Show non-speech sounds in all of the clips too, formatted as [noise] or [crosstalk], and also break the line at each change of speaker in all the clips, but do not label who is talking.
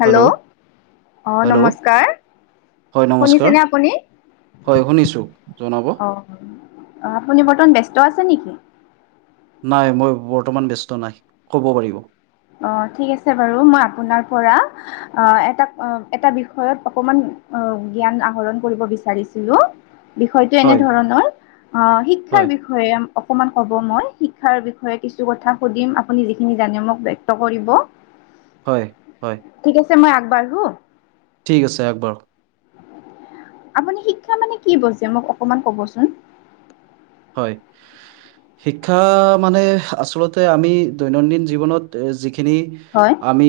Hello অ
hello
নমস্কাৰ
হয় নমস্কাৰ
শুনিছেনে আপুনি
হয় শুনিছোঁ জনাব
অ আপুনি বৰ্তমান ব্যস্ত আছে নেকি
নাই মই বৰ্তমান ব্যস্ত নাই কব পাৰিব
অ ঠিক আছে বাৰু মই আপোনাৰ পৰা আহ এটা এটা বিষয়ত অকমান জ্ঞান আহৰণ কৰিব বিচাৰিছিলো বিষয়টো
হয়
এনেধৰণৰ আহ শিক্ষাৰ
হয়
বিষয় হয় অকণমান ক'ব মই শিক্ষাৰ বিষয়ে কিছু কথা সুধিম আপুনি যিখিনি জানে মোক ব্যক্ত কৰিব
হয় হয়
ঠিক আছে মই আগবাঢ়ো
ঠিক আছে আগবাঢ়ক
আপুনি শিক্ষা মানে কি বুজে মোক অকমান কবচোন।
হয়। শিক্ষা মানে আচলতে আমি দৈনন্দিন জীৱনত যিখিনি
হয়
আমি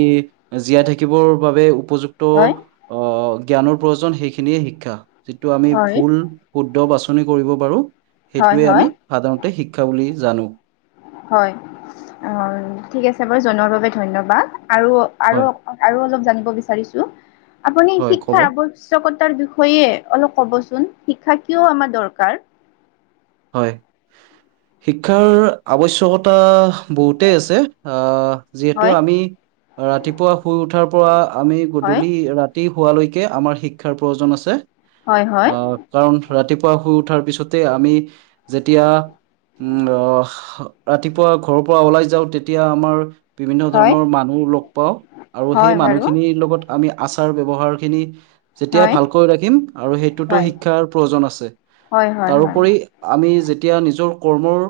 জীয়াই থাকিবৰ বাবে উপযুক্ত।
হয়
অ জ্ঞানৰ প্ৰয়োজন সেইখিনিয়ে শিক্ষা। যিটো আমি
হয়
ভুল শুদ্ধ বাছনি কৰিব পাৰোঁ
হয়
সেইটোৱে আমি
হয়
সাধাৰণতে শিক্ষা বুলি জানোঁ।
হয় অ ঠিক আছে বাৰু জনোৱাৰ বাবে ধন্যবাদ আৰু আৰু
হয়
আৰু অলপ জানিব বিচাৰিছোঁ। আপুনি
হয় ক'ব
শিক্ষাৰ [unintelligible] উচ্চকতাৰ বিষয়ে অলপ ক'ব চোন? শিক্ষা কিয় আমাৰ দৰকাৰ?
হয়। শিক্ষাৰ আৱশ্যকতা বহুতে আছে। আহ যিহেতু
হয়,
আমি ৰাতিপুৱা শুই উঠাৰ পৰা আমি
হয়,
গধূলি ৰাত তি হোৱালৈকে আমাৰ শিক্ষাৰ প্ৰয়োজন আছে।
হয়, হয়,
আহ কাৰণ ৰাতিপুৱা শুই উঠাৰ পিছতে আমি যেতিয়া উম অহ ৰাতিপুৱা ঘৰৰ পৰা ওলাই যাওঁ তেতিয়া আমাৰ বিভিন্ন
হয়,
ধৰণৰ মানুহ লগ পাওঁ আৰু সেই
হয় বাৰু
মানুহখিনিৰ লগত আমি আচাৰ ব্যৱহাৰ খিনি যেতিয়াই
হয়।
ভালকৈ ৰাখিম আৰু সেইটোতো
হয়, হয়,
শিক্ষাৰ প্ৰয়োজন আছে।
হয়, হয়, হয়,
তাৰোপৰি আমি যেতিয়া নিজৰ কৰ্মৰ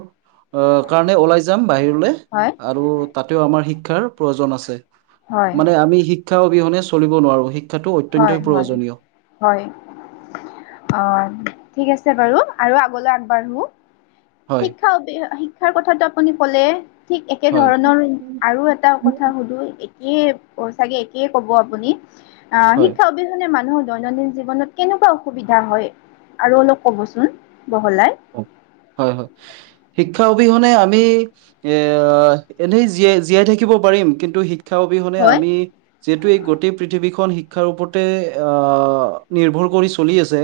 কাৰণে ওলাই যাম বাহিৰলে
হয়,
আৰু তাতেও আমাৰ শিক্ষাৰ প্ৰয়োজন আছে। মানে আমি শিক্ষা অবিহনে চলিব নোৱাৰো। শি
হয় হয়, হয়। অ, ঠিক আছে বাৰু আৰু আগলৈ আগবাঢ়ো।
হয়
শিক্ষা অবি শিক্ষাৰ কথাটো আপুনি ক'লে। ঠিক একে
হয়
ধৰণৰ আৰু এটা কথা সুধো? এ কে ছাগে একে কব আপুনি। আহ
হয়
শিক্ষা অবি অবিহনে মানুহৰ দৈনন্দিন জীৱনত কেনেকুৱা অসুবিধা হয়? আৰু অলপ ক'ব চোন বহলাই।
হয় হয়। শিক্ষা অবিহনে আমি এ এনেই জীয়াই জীয়াই থাকিব পাৰিম কিন্তু শিক্ষা অবিহনে
হয়
আমি যিহেতু এই গোটেই পৃথিৱীখন শিক্ষাৰ ওপৰতে অ নিৰ্ভৰ কৰি চলি আছে।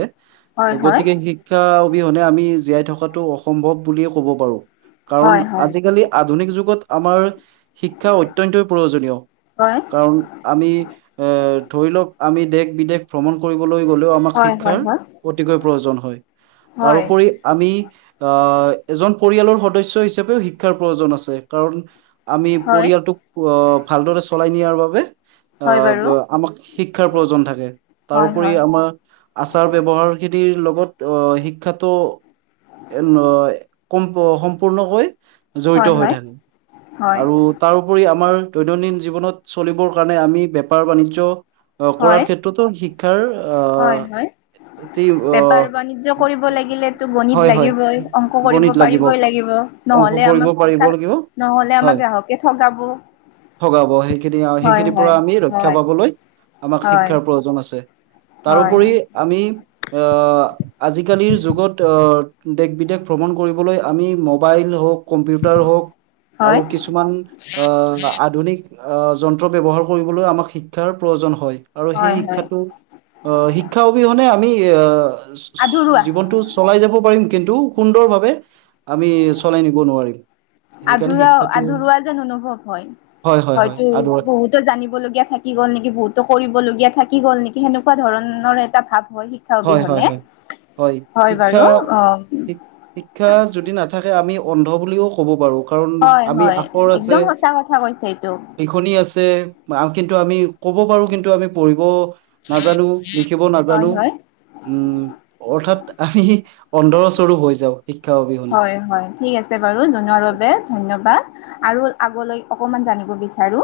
হয় হয়
গতিকে শিক্ষা অবিহনে আমি জীয়াই থকাটো অসম্ভৱ বুলিয়ে কব পাৰোঁ। কাৰণ
হয়
আজিকালি আধুনিক যুগত আমাৰ শিক্ষা অত্যন্তই প্ৰয়োজনীয়।
হয়।
কাৰণ আমি এ ধৰি লওক আমি দেশ বিদেশ ভ্ৰমণ কৰিবলৈ গ'লেও আমাক
হয়
শিক্ষাৰ
হয়
অতিকৈ প্ৰয়োজন হয়।
হয় হয়
তাৰোপৰি আমি আহ এজন পৰিয়ালৰ সদস্য হিচাপেও শিক্ষাৰ প্ৰয়োজন আছে কাৰণ আমি
হয়
পৰিয়ালটোক অ ভালদৰে চলাই নিয়াৰ বাবে।
হয় বাৰু
আহ আমাক শিক্ষাৰ প্ৰয়োজন থাকে।
হয়
তাৰোপৰি
হয়
আমা আচাৰ ব্যৱহাৰ খিনিৰ লগত অহ শিক্ষাটো [unintelligible] কম সম্পূৰ্ণকৈ
হয়
জঢ়িত হৈ থাকে
হয়
আৰু তাৰোপৰি আমাৰ দৈনন্দিন জীৱনত চলিবৰ কাৰণে আমি বেপাৰ বাণিজ্য কৰা
হয়
ক্ষেত্ৰতো শিক্ষাৰ
হয়
আহ
হয়
এটি
বেপাৰ বাণিজ্য কৰিব
আহ
লাগিলে টো
হয়
গণিত
হয়
লাগিবই অংক কৰিব পাৰিবই লাগিব
অংক
নহ'লে
কৰিব
আমাক
পাৰিব
সোনকাল
লাগিব
নহলে
হয়
আমাক গ্ৰাহকে ঠগাব?
ঠগাব সেইখিনি আও।
হয়
সেইখিনি পৰা
হয়
আমি ৰক্ষা
হয়
পাবলৈ, আমাক
হয়
শিক্ষাৰ প্ৰয়োজন আছে।
হয়
তাৰোপৰি, আমি অঁ আজিকালিৰ যুগত অঁ দেশ বিদেশ ভ্ৰমণ কৰিবলৈ আমি ম'বাইল হওক, কম্পিউটাৰ হওঁক আৰু
হয়
কিছু কিছুমান আহ আধুনিক আহ যন্ত্ৰ ব্যৱহাৰ কৰিবলৈ আমাক শিক্ষাৰ প্ৰয়োজন হয়। আৰু সেই
হয় হয়
শিক্ষাটো অহ শিক্ষা অবিহনে আমি আহ
আধৰুৱা
জীৱনটো, চলাই যাব পাৰিম কিন্তু সুন্দৰভাৱে আমি চলাই নিব নোৱাৰিম। সেইকাৰণে
আধৰা
শিক্ষাটো
আধৰুৱা যেন অনুভৱ হয়,
হয় হয় হয়
হয়তো
আদৰ
বহুত তো জানিবলগীয়া থাকি গ'ল নেকি, বহুতো কৰিবলগীয়া থাকি গ'ল নেকি সেনেকুৱা ধৰণৰ এটা ভাৱ হয়। [unintelligible] হয় বাৰু অঁ-
শি- শিক্ষা যদি নাথাকে আমি অন্ধ বুলিও ক'ব পাৰো। কাৰণ
হয়
আমি
হয়
আখৰ
একদম
আছে-
সঁচা কথা কৈছে এইটো
লিখনি আছে কিন্তু আমি ক'ব পাৰো কিন্তু আমি পঢ়িব নাজানোঁ, লিখিব
হয়
নাজানোঁ।
হয়
উমঁ' অৰ্থাৎ আমি অন্ধস্বৰো হৈ যাওঁ। শিক্ষা অভি
হয় হয়, ঠিক আছে- আছে বাৰু জনোৱাৰ বাবে ধন্যবাদ আৰু আগলৈ অকমান জানিব বিচাৰো।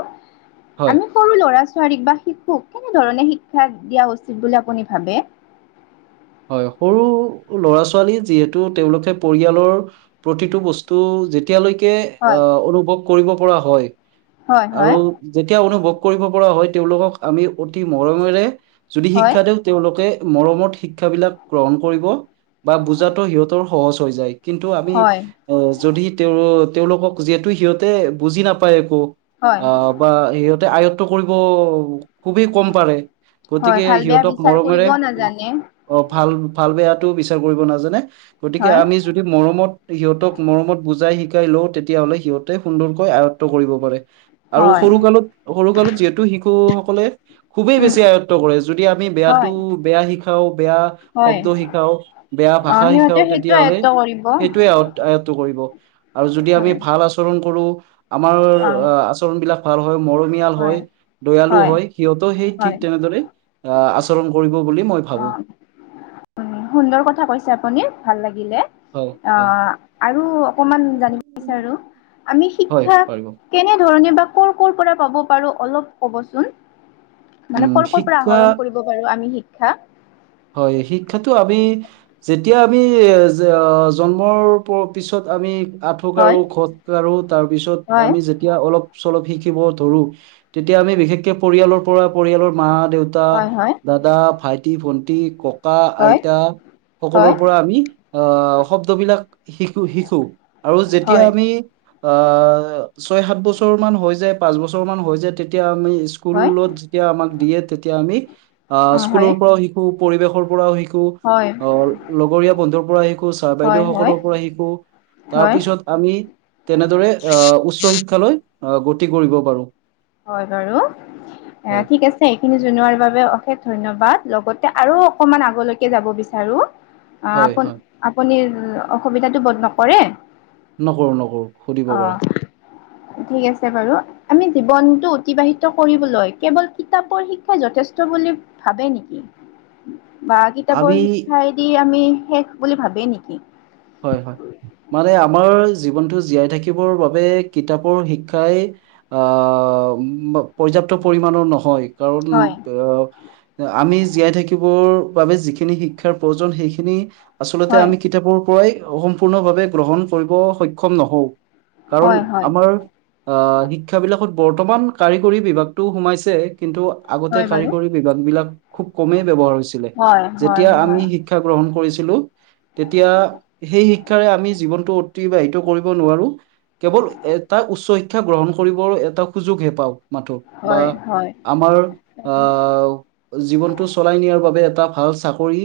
হয়
আমি সৰু ল'ৰা ছোৱালীক বা শিশুক কেনেধৰণে শিক্ষা দিয়া উচিত বুলি আপুনি ভাবে?
হয়, সৰু ল'ৰা ছোৱালী যিহেতু তেওঁলোকে পৰিয়ালৰ প্ৰতিটো বস্তু যেতি এতিয়ালৈকে
হয়,
আহ' অনুভৱ কৰিব পৰা হয়
হয়,
আৰু
হয়,
যেতিয়া অনুভৱ কৰিব পৰা হয় তেওঁলোকক আমি অতি মৰমেৰে যদি
হয়,
শিক্ষা দিওঁ তেওঁলোকে মৰমত শিক্ষাবিলাক গ্ৰহণ কৰিব বা বুজাতো সিহঁতৰ সহজ হৈ যায়। কিন্তু আমি
হয়,
আহ' যদি তেওঁ তেওঁলোকক যিহেতু সিহঁতে বুজি নাপায় একো।
হয়,
আহ' বা সিহঁতে আয়ত্ব কৰিব খুবেই কম পাৰে।
হয়,
গতিকে
ভাল বেয়া
সিহঁতক
বিচাৰ কৰিব
মৰমেৰে
নাজানে।
অঁ, ভাল-ভাল বেয়াটো বিচাৰ কৰিব নাজানে। গতিকে
হয়,
আমি যদি মৰমত সিহঁতক মৰমত বুজাই শিকাই লওঁ তেতিয়া হ'লে সিহঁতে সুন্দৰকৈ আয়ত্ব কৰিব পাৰে। আৰু
হয়,
সৰু কালত, সৰু কালত যিহেতু শিশুসকলে খুবেই
উম,
বেছি আয়ত্ব কৰে যদি আমি বেয়াটো
হয়,
বেয়া শিকাও- বেয়া
হয়,
শব্দ শিকাও, বেয়া
অ',
ভাষা শিকাও
সিহঁতে সেইটো
তেতিয়া হ'লে
আয়ত্ব কৰিব।
সেইটোৱে আয় আয়ত্ব কৰিব আৰু যদি আমি
হয়,
ভাল আচৰণ কৰো আমাৰ
অ',
আঁ' আচৰণ বিলাক ভাল হয়, মৰমিয়াল হয়, দয়ালু হয় সিহঁতও সেই ঠিক
হয়,
তেনেদৰে আ, আচৰণ কৰিব বুলি মই ভাবো
অঁ, উমঁ' সুন্দৰ কথা কৈছে আপুনি ভাল লাগিলে।
হয় হয়
আহ' আৰু অকমান জানিব বিচাৰো আমি
হয়
শিক্ষাক
পাৰিব
কেনে ধৰণে বা কৰ' কৰ' পৰা পাব পাৰো অলপ ক'বচোন? মানে
উম
কৰ' ক'ৰ পৰা
শিক্ষা
আহৰণ কৰিব পাৰো আমি শিক্ষা?
হয়, শিক্ষাটো আমি যেতিয়া আমি জন্মৰ পিছত আমি [unintelligible]
হয়
খজাঢ়ো তাৰপিছত
হয়
আমি যে তিয়া অলপ চলপ শিকিব ধৰো তেতিয়া আমি বিশেষকে পৰিয়ালৰ পৰা পৰিয়ালৰ মা, দেউ তা,
হয় হয়
দাদা, ভাইটি, ভন্টি, ককা, আইতা
হয়
সকলো
হয়
পৰা আমি আহ' শব্দবিলাক শিকো, শিকো আৰু যেতিয়া
হয়
আমি আহ' ছয় সাত বছৰ মান হৈ যায় পাঁচ বছৰ মান হৈ যায় তেতিয়া আমি
হয়
স্কুলত যেতিয়া আমাক দিয়ে তেতিয়া আমি আঁ'
অ হয়
স্কুলৰ পৰাও শিকো, পৰিৱেশৰ পৰাও শিকো শিকো,
হয়
অহ' লগৰীয়া বন্ধুৰ পৰা শিকো, ছাৰ বাইদেউ
হয় হয়
সকলৰ পৰা শিকো, তাৰ
হয়
পিছত আমি তেনেদৰে আহ' উচ্চ শিক্ষালৈ আহ' গতি কৰিব পাৰো।
হয় বাৰু। এ
হয়
ঠিক আছে এইখিনি জনোৱাৰ বাবে অশেষ ধন্যবাদ, লগতে আৰু অকমান আগলৈকে যাব বিচাৰো। অ
হয়
আপ
হয়
আপুনিৰ অসুবিধাটো বন্ধ নকৰে?
নকৰো নকৰো সুধিব
অ
পাৰে।
ঠিক আছে বাৰু। আমি জীৱনটো অতিবাহিত কৰিবলৈ কেৱল কিতাপৰ শিক্ষাই যথেষ্ট বুলি ভাবে নেকি? বা
আমি
কিতাপৰ শিক্ষাই দি আমি শেষ বুলি ভাবেই নেকি?
হয় হয়। মানে আমাৰ জীৱনটো জীয়াই থাকিবৰ বাবে কিতাপৰ শিক্ষাই আ পৰ্যাপ্ত পৰিমণৰ নহয় কাৰণ
হয়
আ আমি জীয়াই থাকিবৰ বাবে যিখিনি শিক্ষাৰ প্ৰয়োজন সেইখিনি আচলতে
হয়
আমি কিতাপৰ পৈয়েক সম্পূৰ্ণভাৱে গ্ৰহণ কৰিব সক্ষম নহওঁ কাৰণ
হয় হয়
আমাৰ আহ শিক্ষা বিলাকত বৰ্তমান কাৰিকৰী বিভাগটো সোমাইছে। কিন্তু আগতে
হয় বাৰু
কাৰিকৰী বিভাগ বিলাক খুব কমেই ব্যৱহাৰ হৈছিলে।
হয় হয়
যেতিয়া আমি
হয়
শিক্ষা শিক্ষা গ্ৰহণ কৰিছিলো তেতিয়া, সেই শিক্ষাৰে আমি জীৱনটো অতিবাহিত কৰিব নোৱাৰো! কেৱল এটা উচ্চ শিক্ষা গ্ৰহণ কৰিবৰ এটা সুযোগহে পাওক! মাতো বা
হয় হয়
আমাৰ আহ, জীৱনটো চলাই নিয়াৰ বাবে এটা ভাল চাকৰি।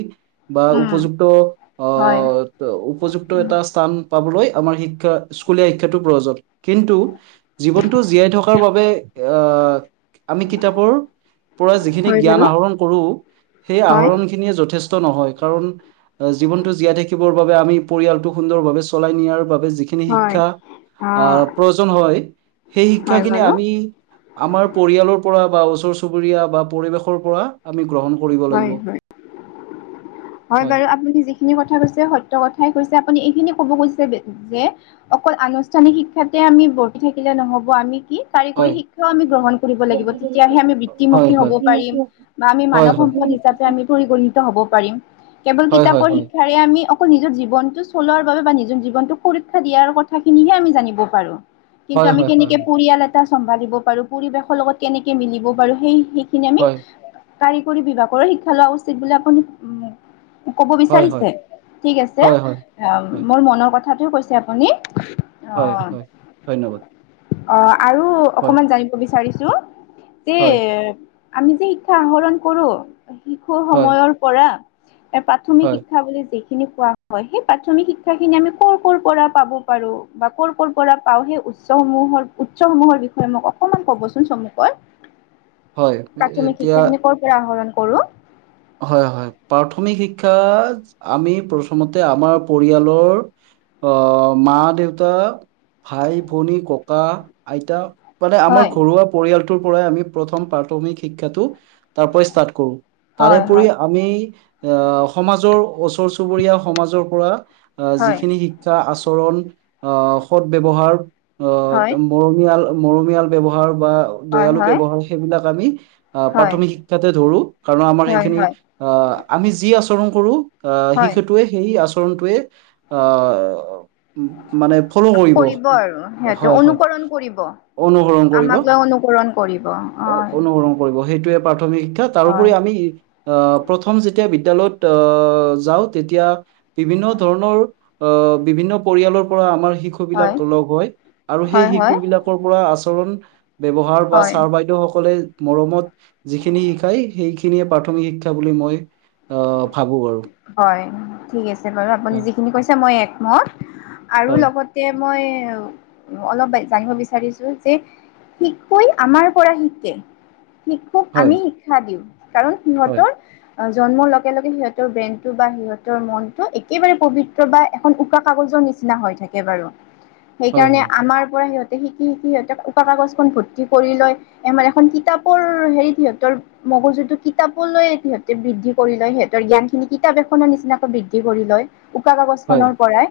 বা
উম
উপযুক্ত অ।
হয়
উপযুক্ত
উম
এটা স্থান পাবলৈ আমাৰ শিক্ষা স্কুলীয়া শিক্ষাটো প্ৰয়োজন। কিন্তু জীৱনটো জীয়াই থকাৰ বাবে আহ আমি কিতাপৰ। পৰা যিখিনি
হয়
জ্ঞান
বাৰু
আহৰণ কৰো সেই
হয়
আহৰণ। এইখিনিয়ে যথেষ্ট নহয় কাৰণ জীৱনটো জীয়াই থাকিব। বাবে আমি পৰিয়ালটো সুন্দৰভাৱে চলাই নিয়াৰ বাবে যিখিনি খিনি
হয় অ
শিক্ষা আহ
হয়
প্ৰয়োজন হয় সেই শিক্ষাখিনি
বাৰু
আমি আমাৰ পৰিয়ালৰ পৰা বা ওচৰ চুবুৰীয়া বা পৰিৱেশৰ পৰা আমি গ্ৰহণ কৰিব
হয়
লাগিব
হয়। হয় বাৰু আপুনি যিখিনি যিখিনি কথা কৈছে সত্য কথাই কৈছে আপুনি এইখিনি ক'ব গৈছে যে অকল আনুষ্ঠানিক শিক্ষাতে আমি ভৰ্তি থাকিলে নহব আমি কি কাৰিকৰী
হয়
শিক্ষাও আমি গ্ৰহণ কৰিব লাগিব। তেতিয়াহে আমি
হয়
বৃত্তিমুখী
হয়
হ'ব পাৰিম। বা আমি
হয়
মানৱ
হয়
সম্পদ হিচাপে আমি পৰিগণিত হব পাৰিম। কেৱল
হয় হয়
কিতাপৰ
হয়
শিক্ষা আমি অকল নিজৰ জীৱনটো চলোৱাৰ বাবে বা নিজৰ জীৱনটোক সুৰক্ষা দিয়াৰ কথাখিনিহে আমি জানিব পাৰোঁ। কিন্তু
হয়
আমি
হয় হয়
কেনেকে পৰিয়াল এটা চম্ভালিব পাৰো, পৰিৱেশৰ লগত কেনেকে মিলিব পাৰো। সেই খিনি খিনি আমি
হয়
কাৰিকৰী বিভাগৰো শিক্ষা লোৱা উচিত বুলি আপুন উ কব
হয় হয়
বিচাৰিছে ঠিক আছে।
হয় হয়
অ
হয়
মোৰ মনৰ কথাটোও কৈছে আপুনি। অ
হয় হয় ধন্যবাদ।
অ আৰু
হয়
অকমান জানিব বিচাৰিছো যে
হয়
আমি যে শিক শিক্ষা আহৰণ কৰো শিশুৰ
হয়
সময়ৰ পৰা এ প্ৰাথমিক
হয়
শিক্ষা বুলি যি। পোৱা হয় সেই প্ৰাথমিক শিক্ষা খিনি আমি কৰ কৰ' পৰা পাব পাৰো বা কৰ কৰ' পৰা পাওঁ সেই। উৎসসমূহৰ উৎসসমূহৰ বিষয়ে মোক অকমান কবচোন চমুকৈ।
হয়
প্ৰাথমিক
এতিয়া
শিক্ষাখিনি কৰ পৰা আহৰণ কৰো।
হয় হয় প্ৰাথমিক শিক্ষা আমি প্ৰথমতে আমাৰ পৰিয়ালৰ। আহ মা দেউতা ভাই ভনী ককা আইতা। মানে আমাৰ
হয়
ঘৰুৱা পৰিয়ালটোৰ পৰাই আমি প্ৰথম প্ৰাথমিক শিক্ষাটো তাৰ পৰাই ষ্টাৰ্ট কৰো।
হয়
তাৰেপৰি
হয়
আমি আহ সমাজৰ ওচৰ চুবুৰীয়া সমাজৰ পৰা। আহ
হয়
যিখিনি শিক্ষা আচৰণ আহ সৎ ব্যৱহাৰ আহ
হয়
তম মৰমীয়াল মৰমিয়াল ব্যৱহাৰ বা
হয়
দয়ালু
হয়
ব্যৱহাৰ সেইবিলাক আমি
হয়
প্ৰাথমিক শিক্ষাতে ধৰো। কাৰণ আমাৰ
হয়
সেইখিনি
হয়
আহ আমি যি আচৰণ কৰো আহ
হয়
শিশুটোৱে সেই আচৰণটোৱে অ মানে ফল' কৰিব হয় হয়।
অনুসৰণ কৰিব
অনুসৰণ কৰিব,
আমাক লৈ অনুকৰণ কৰিব
অ
হয়
অনুসৰণ কৰিব, সেইটোৱে প্ৰাথমিক শিক্ষা
হয়
তাৰোপৰি আমি অ', প্ৰথম যেতিয়া বিদ্যালয়ত অ যাও, তেতিয়া বিভিন্ন ধৰণৰ অ', বিভিন্ন পৰিয়ালৰ পৰা আমাৰ শিশু শিশু
হয়
বিলাক লগ হয়, আৰু সেই
হয় হয়
শিশু বিলাকৰ পৰা আচৰণ ব্যৱহাৰ বা
হয়
ছাৰ বাইদেউ সকলে, মৰমত যিখিনি শিকায় সেইখিনিয়ে পাথ প্ৰাথমিক শিক্ষা বুলি মই অ', ভাবোঁ আৰু।
হয়। ঠিক আছে বাৰু আপুনি
হয়
যিখিনি কৈছে মই একমত আৰু
হয়
লগত তে, মই অলপ জানিব বিচাৰিছো যে শিশুই আমাৰ পৰা শিকে। শিশুক
হয়
আমি শিক্ষা দিওঁ, কাৰণ
হয়
সিহঁতৰ জন্মৰ লগে লগে সিয়ত ব্ৰেইনটো বা সিহঁতৰ মনটো একেবাৰে পৱিত্ৰ বা এখন উকা কাগজৰ নিচিনা হৈ থাকে বাৰু।
হয়
সেইকাৰণে
হয়
আমাৰ পৰা সিহঁতে শিকি শিকি, সিহঁতে উকা কাগজখন ভৰ্তি কৰি লয়। এ মানে, এখন কিতাপৰ হেৰিত সিহতৰ মগজুটো কিতাপ লৈ সিহঁতে বৃদ্ধি কৰি লয়, সিহঁতৰ জ্ঞান কিতাপ এখনৰ নিচিনাকৈ বৃদ্ধি কৰি লয়, উকা কাগজ
হয়
খনৰ পৰাই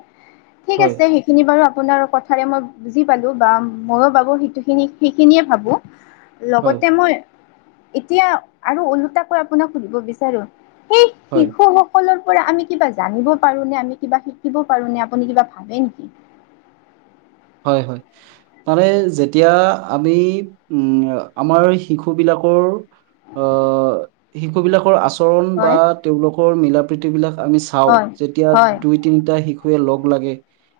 ঠিক
হয়
আছে শুনি বাৰো আপোনাৰ কথাৰে মই বুজি পালো বা ময়ো বাবু সিটো খিনি সিখিনিয়ে ভাবো। লগতে মই, এতিয়া আৰু ওলোটাকৈ আপোনাক সুধিব বিচাৰো সেই
হয়
শিশুসকলৰ পৰা আমি কিবা জানিব পাৰোনে? আমি কিবা শিকিব পাৰোনে? আপুনি কিবা ভাবে নিকি?
হয় হয়। মানে, যেতিয়া আমি উম, আমাৰ শিশু বিলাকৰ অ', শিশু বিলাকৰ আচ চৰণ বা
হয়
তেওঁলোকৰ মিলা প্ৰীতি বিলাক আমি চাওঁ।
হয়
যেতিয়া
হয়
দুই তিনিটা শিশুৱে লগ লাগি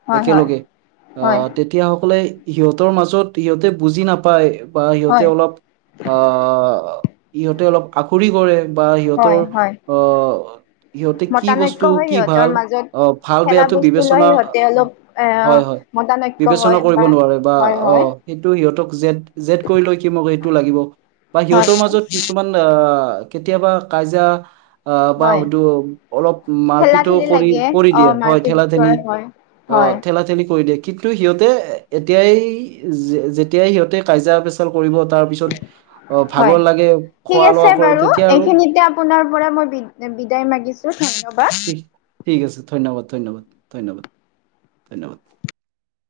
হয় হয়। হয়
আহ, তেতিয়াসকলে সিহঁতৰ মাজত সিহঁতে বুজি নাপায়, বা সিহঁতে
হয়
অলপ আহ, ইহঁতে অলপ আখুৰি কৰে বা
হয়
সিহঁতৰ
হয়
অ', সিহঁতে কি
মতানৈক্য
বস্তু
হয়
কি
সিহঁতৰ
ভাল
মাজত
অ', ভাল
খেলা
বেয়াটো
বস্তু লৈ
বিবেচনা,
সিহঁতে অলপ এ
হয় হয়।
মতানৈক্য
বিবেচনা
হয়
কৰিব নোৱাৰে, বা
হয় হয়
অ',। কিন্তু সিহঁতক জেদ-জেদ কৰি লৈ কি, মোক এইটো লাগিব বা
হয়
সিহঁতৰ
হয়
মাজত কিছ কিছুমান আহ কেতিয়াবা কাইজা আহ, বা
হয়
হয়টো অলপ
খেলা
মাৰপিতও
খেলি
কৰি
লাগে
কৰি
অ
দিয়ে, হয়
মাৰপিট
ঠেলা ঠেলি।
কৰা হয়
অ',
হয়
ঠেলা ঠেলি কৰি দিয়ে। কিন্তু সিহঁতে এতিয়াই, যেতিয়াই সিহঁতে কাইজা পেছ কৰিব তাৰ পিছত অ',
হয়
ভাগৰ লাগে,
ঠিক
খোৱা
আছে
লোৱা কৰে,
বাৰু
তেতিয়া আৰু
এইখিনিতে আপোনাৰ পৰা মই বিদ- বিদায় মাগিছোঁ ধন্যবাদ।
ঠিক আছে ধন্যবাদ, ধন্যবাদ, ধন্যবাদ, ধন্যবাদ।